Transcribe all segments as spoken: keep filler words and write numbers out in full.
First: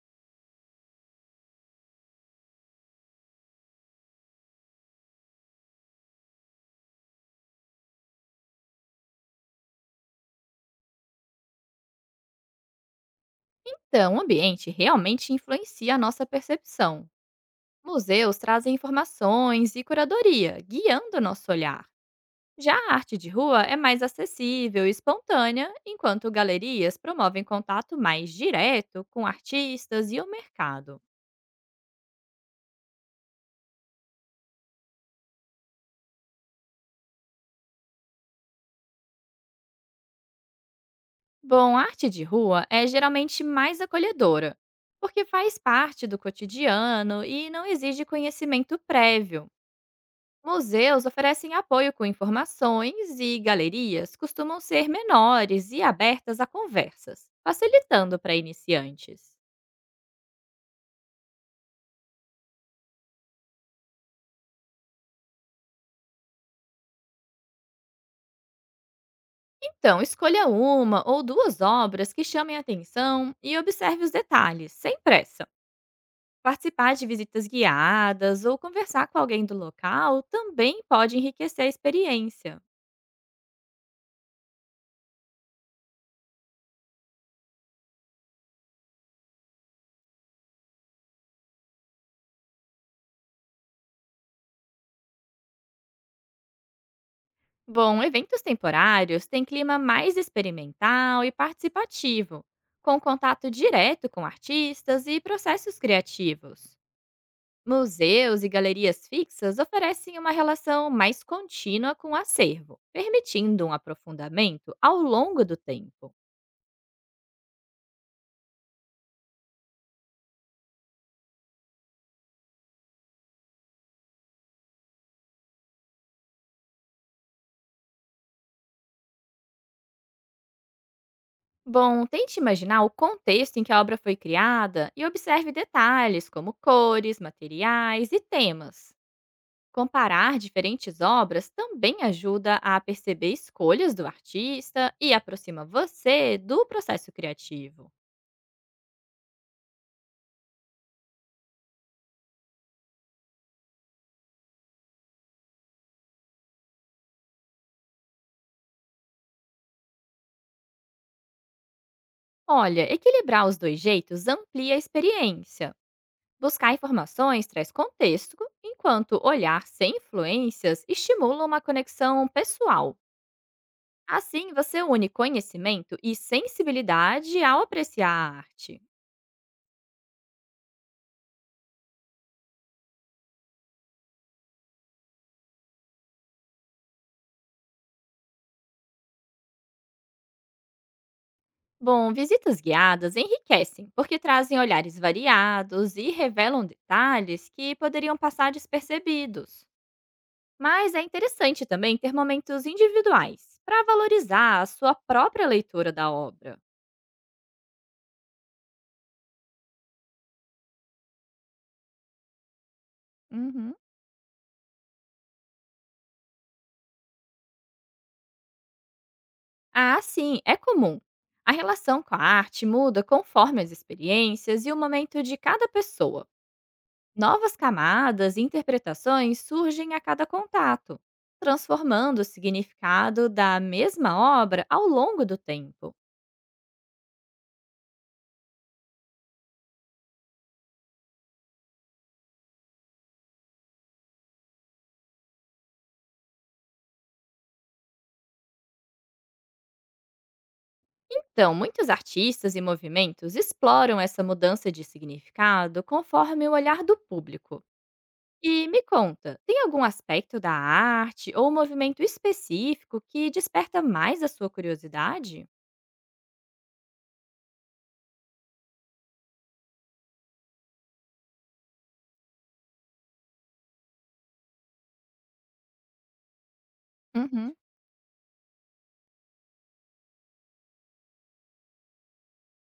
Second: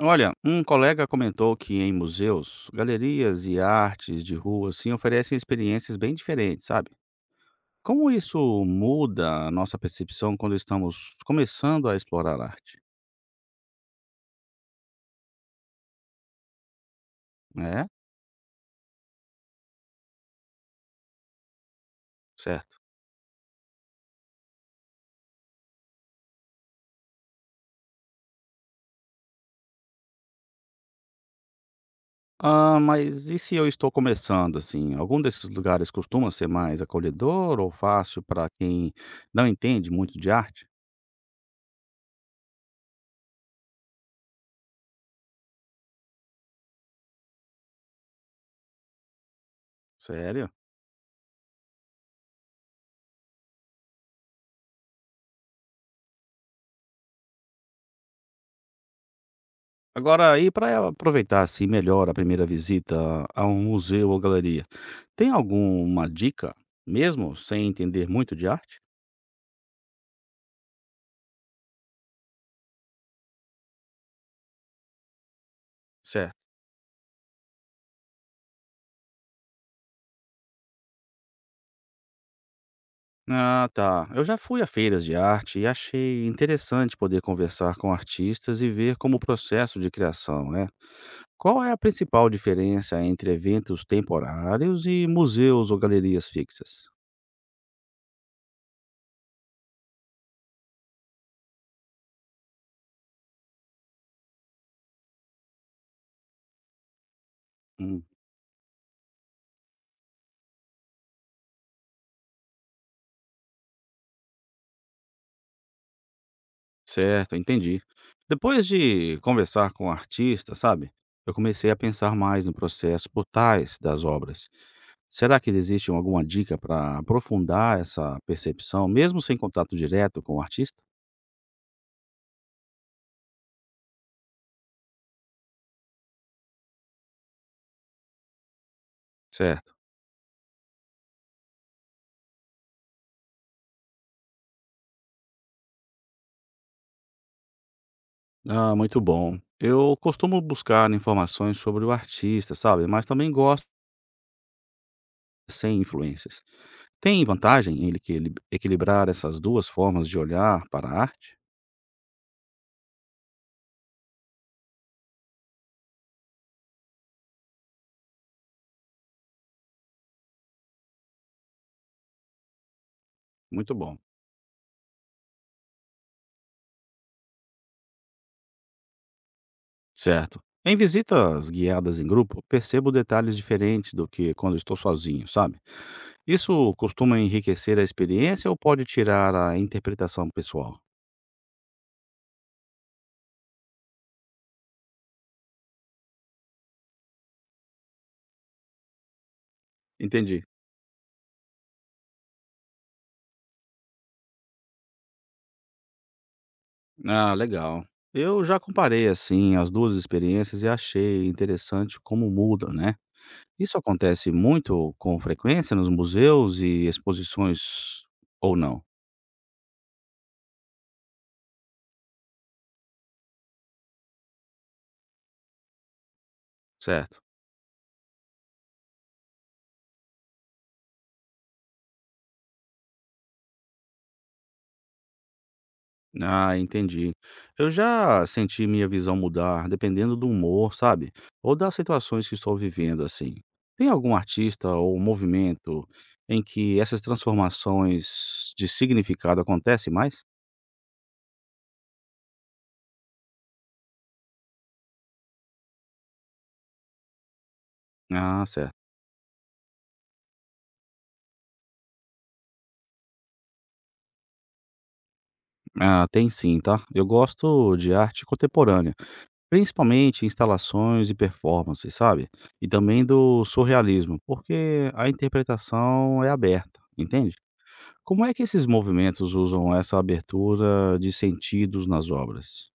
Olha, um colega comentou que em museus, galerias e artes de rua assim oferecem experiências bem diferentes, sabe? Como isso muda a nossa percepção quando estamos começando a explorar arte? Então, o ambiente realmente influencia a nossa percepção. É, Museus trazem informações e curadoria, guiando o nosso olhar. Já certo. a arte de rua é mais acessível e espontânea, enquanto galerias promovem contato mais direto com artistas e o mercado. Ah, mas e se eu estou começando assim? Algum desses lugares costuma ser mais acolhedor ou fácil para quem não entende muito de arte? Bom, a arte de rua é geralmente mais acolhedora, porque faz parte do cotidiano e não exige conhecimento prévio. Sério? Museus oferecem apoio com informações e galerias costumam ser menores e abertas a conversas, facilitando para iniciantes. Agora aí para aproveitar, assim, melhor a primeira visita a um museu ou galeria, tem alguma dica, mesmo sem entender muito de arte? Então, escolha uma ou duas obras que chamem atenção e observe os detalhes, sem pressa. Certo. Participar de visitas guiadas ou conversar com alguém do local também pode enriquecer a experiência. Ah, tá. Eu já fui a feiras de arte e achei interessante poder conversar com artistas e ver como o processo de criação é. Qual é a principal diferença entre eventos temporários e museus ou galerias fixas? Bom, eventos temporários têm clima mais experimental e participativo, com contato direto com artistas e processos criativos. Hum. Museus e galerias fixas oferecem uma relação mais contínua com o acervo, permitindo um aprofundamento ao longo do tempo. Certo, entendi. Depois de conversar com o artista, sabe, eu comecei a pensar mais no processo por trás das obras. Será que existe alguma dica para aprofundar essa percepção, mesmo sem contato direto com o artista? Bom, tente imaginar o contexto em que a obra foi criada e observe detalhes como cores, materiais e temas. Certo. Comparar diferentes obras também ajuda a perceber escolhas do artista e aproxima você do processo criativo. Ah, muito bom. Eu costumo buscar informações sobre o artista, sabe, mas também gosto sem influências. Tem vantagem em ele que- ele- equilibrar essas duas formas de olhar para a arte? Olha, equilibrar os dois jeitos amplia a experiência. Buscar informações traz contexto, enquanto olhar sem influências estimula uma conexão pessoal. Muito bom. Assim, você une conhecimento e sensibilidade ao apreciar a arte. Certo. Em visitas guiadas em grupo, percebo detalhes diferentes do que quando estou sozinho, sabe? Isso costuma enriquecer a experiência ou pode tirar a interpretação pessoal? Bom, visitas guiadas enriquecem, porque trazem olhares variados e revelam detalhes que poderiam passar despercebidos. Entendi. Mas é interessante também ter momentos individuais para valorizar a sua própria leitura da obra. Ah, legal. Eu já comparei assim as duas experiências e achei interessante como muda, né? Uhum. Isso acontece muito com frequência nos museus e exposições ou não, Ah, sim, é comum. A relação com a arte muda conforme as experiências e o momento de cada pessoa. certo? Novas camadas e interpretações surgem a cada contato, transformando o significado da mesma obra ao longo do tempo. Ah, entendi. Eu já senti minha visão mudar dependendo do humor, sabe? Ou das situações que estou vivendo, assim. Tem algum artista ou movimento em que essas transformações de significado acontecem mais? Então, muitos artistas e movimentos exploram essa mudança de significado conforme o olhar do público. Ah, E certo. me conta, tem algum aspecto da arte ou movimento específico que desperta mais a sua curiosidade? Ah, tem sim, tá? Eu gosto de arte contemporânea, principalmente instalações e performances, sabe? E também do surrealismo, porque a interpretação é aberta, entende? Uhum. Como é que esses movimentos usam essa abertura de sentidos nas obras?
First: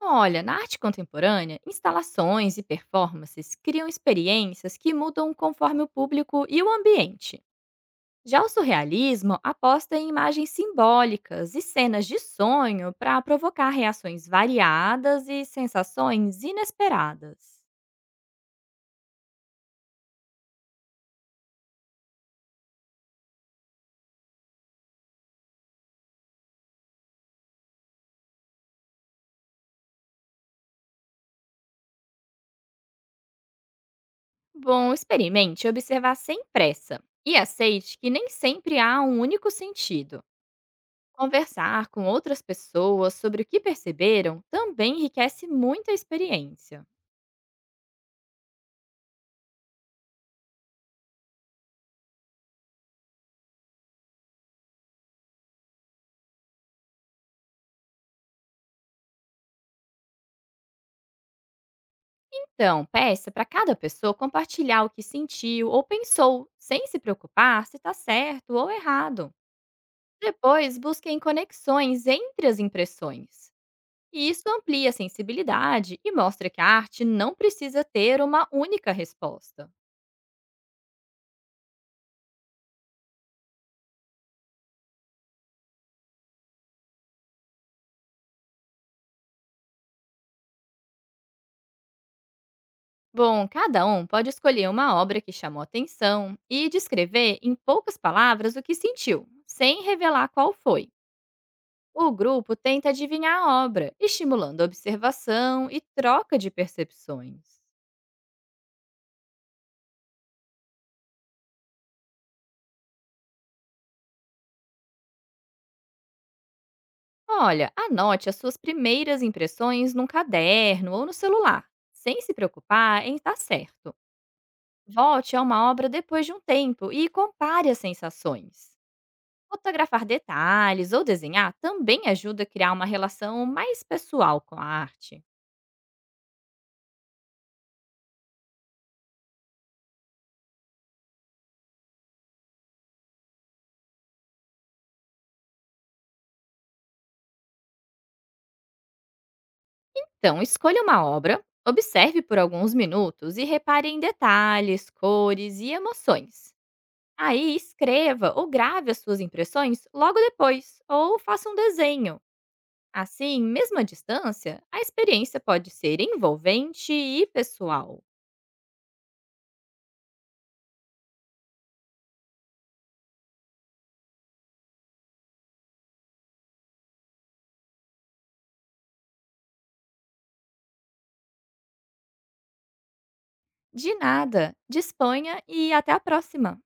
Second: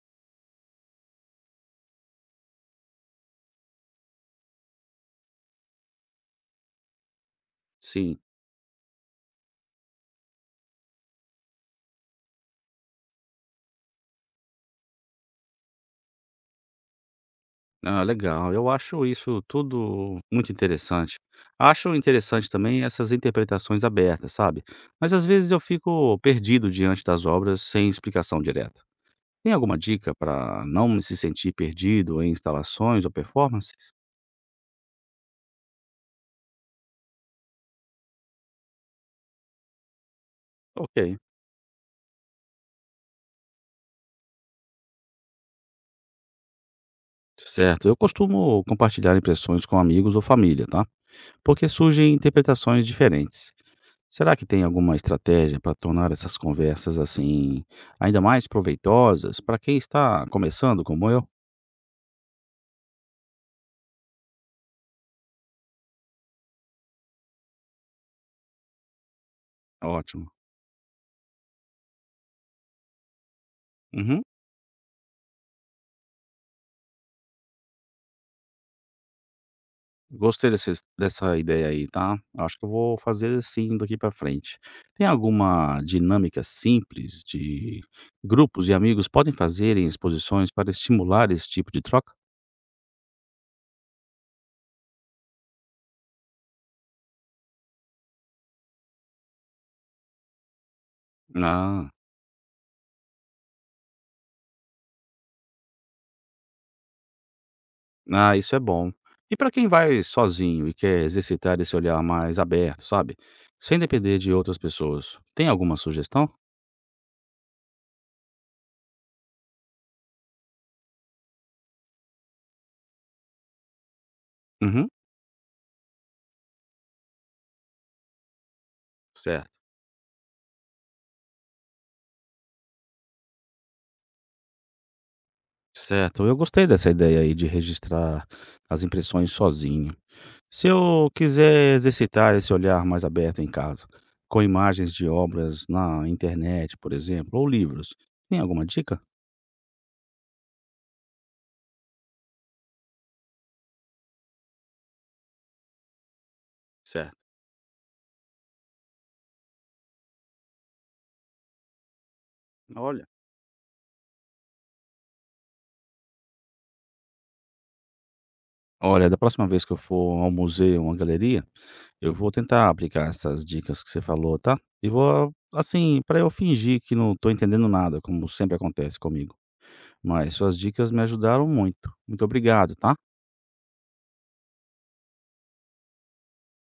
Olha, na arte contemporânea, instalações e performances criam experiências que mudam conforme o público e o ambiente. Sim. Já o surrealismo aposta em imagens simbólicas e cenas de sonho para provocar reações variadas e sensações inesperadas. Ah, legal. Eu acho isso tudo muito interessante. Acho interessante também essas interpretações abertas, sabe? Mas às vezes eu fico perdido diante das obras sem explicação direta. Tem alguma dica para não se sentir perdido em instalações ou performances? Bom, experimente observar sem pressa e aceite que nem sempre há um único sentido. Ok. Conversar com outras pessoas sobre o que perceberam também enriquece muito a experiência. Certo. Eu costumo compartilhar impressões com amigos ou família, tá? Porque surgem interpretações diferentes. Será que tem alguma estratégia para tornar essas conversas, assim, ainda mais proveitosas para quem está começando, como eu? Então, peça para cada pessoa compartilhar o que sentiu ou pensou, sem se preocupar se está certo ou errado. Ótimo. Depois, busquem conexões entre as impressões. Uhum. E isso amplia a sensibilidade e mostra que a arte não precisa ter uma única resposta. Gostei desses- dessa ideia aí, tá? Acho que eu vou fazer assim daqui para frente. Tem alguma dinâmica simples de grupos e amigos podem fazer em exposições para estimular esse tipo de troca? Bom, cada um pode escolher uma obra que chamou atenção e descrever em poucas palavras o que sentiu, sem revelar qual foi. Ah, O grupo tenta adivinhar a obra, estimulando a observação e troca de percepções. Ah, isso é bom. E para quem vai sozinho e quer exercitar esse olhar mais aberto, sabe? Sem depender de outras pessoas. Tem alguma sugestão? Olha, anote as suas primeiras impressões num caderno ou no celular, sem se preocupar em estar certo. Uhum. Volte a uma obra depois de um tempo e compare as sensações. Certo. Fotografar detalhes ou desenhar também ajuda a criar uma relação mais pessoal com a arte. Certo. Eu gostei dessa ideia aí de registrar as impressões sozinho. Se eu quiser exercitar esse olhar mais aberto em casa, com imagens de obras na internet, por exemplo, ou livros, tem alguma dica? Então, escolha uma obra, observe por alguns minutos e repare em detalhes, cores e emoções. Certo. Aí escreva ou grave as suas impressões logo depois, ou faça um desenho. Olha. Assim, mesmo à distância, a experiência pode ser envolvente e pessoal. Olha, da próxima vez que eu for ao museu ou à galeria, eu vou tentar aplicar essas dicas que você falou, tá? E vou, assim, para eu fingir que não tô entendendo nada, como sempre acontece comigo. Mas suas dicas me ajudaram muito. Muito obrigado, tá? De nada, disponha e até a próxima!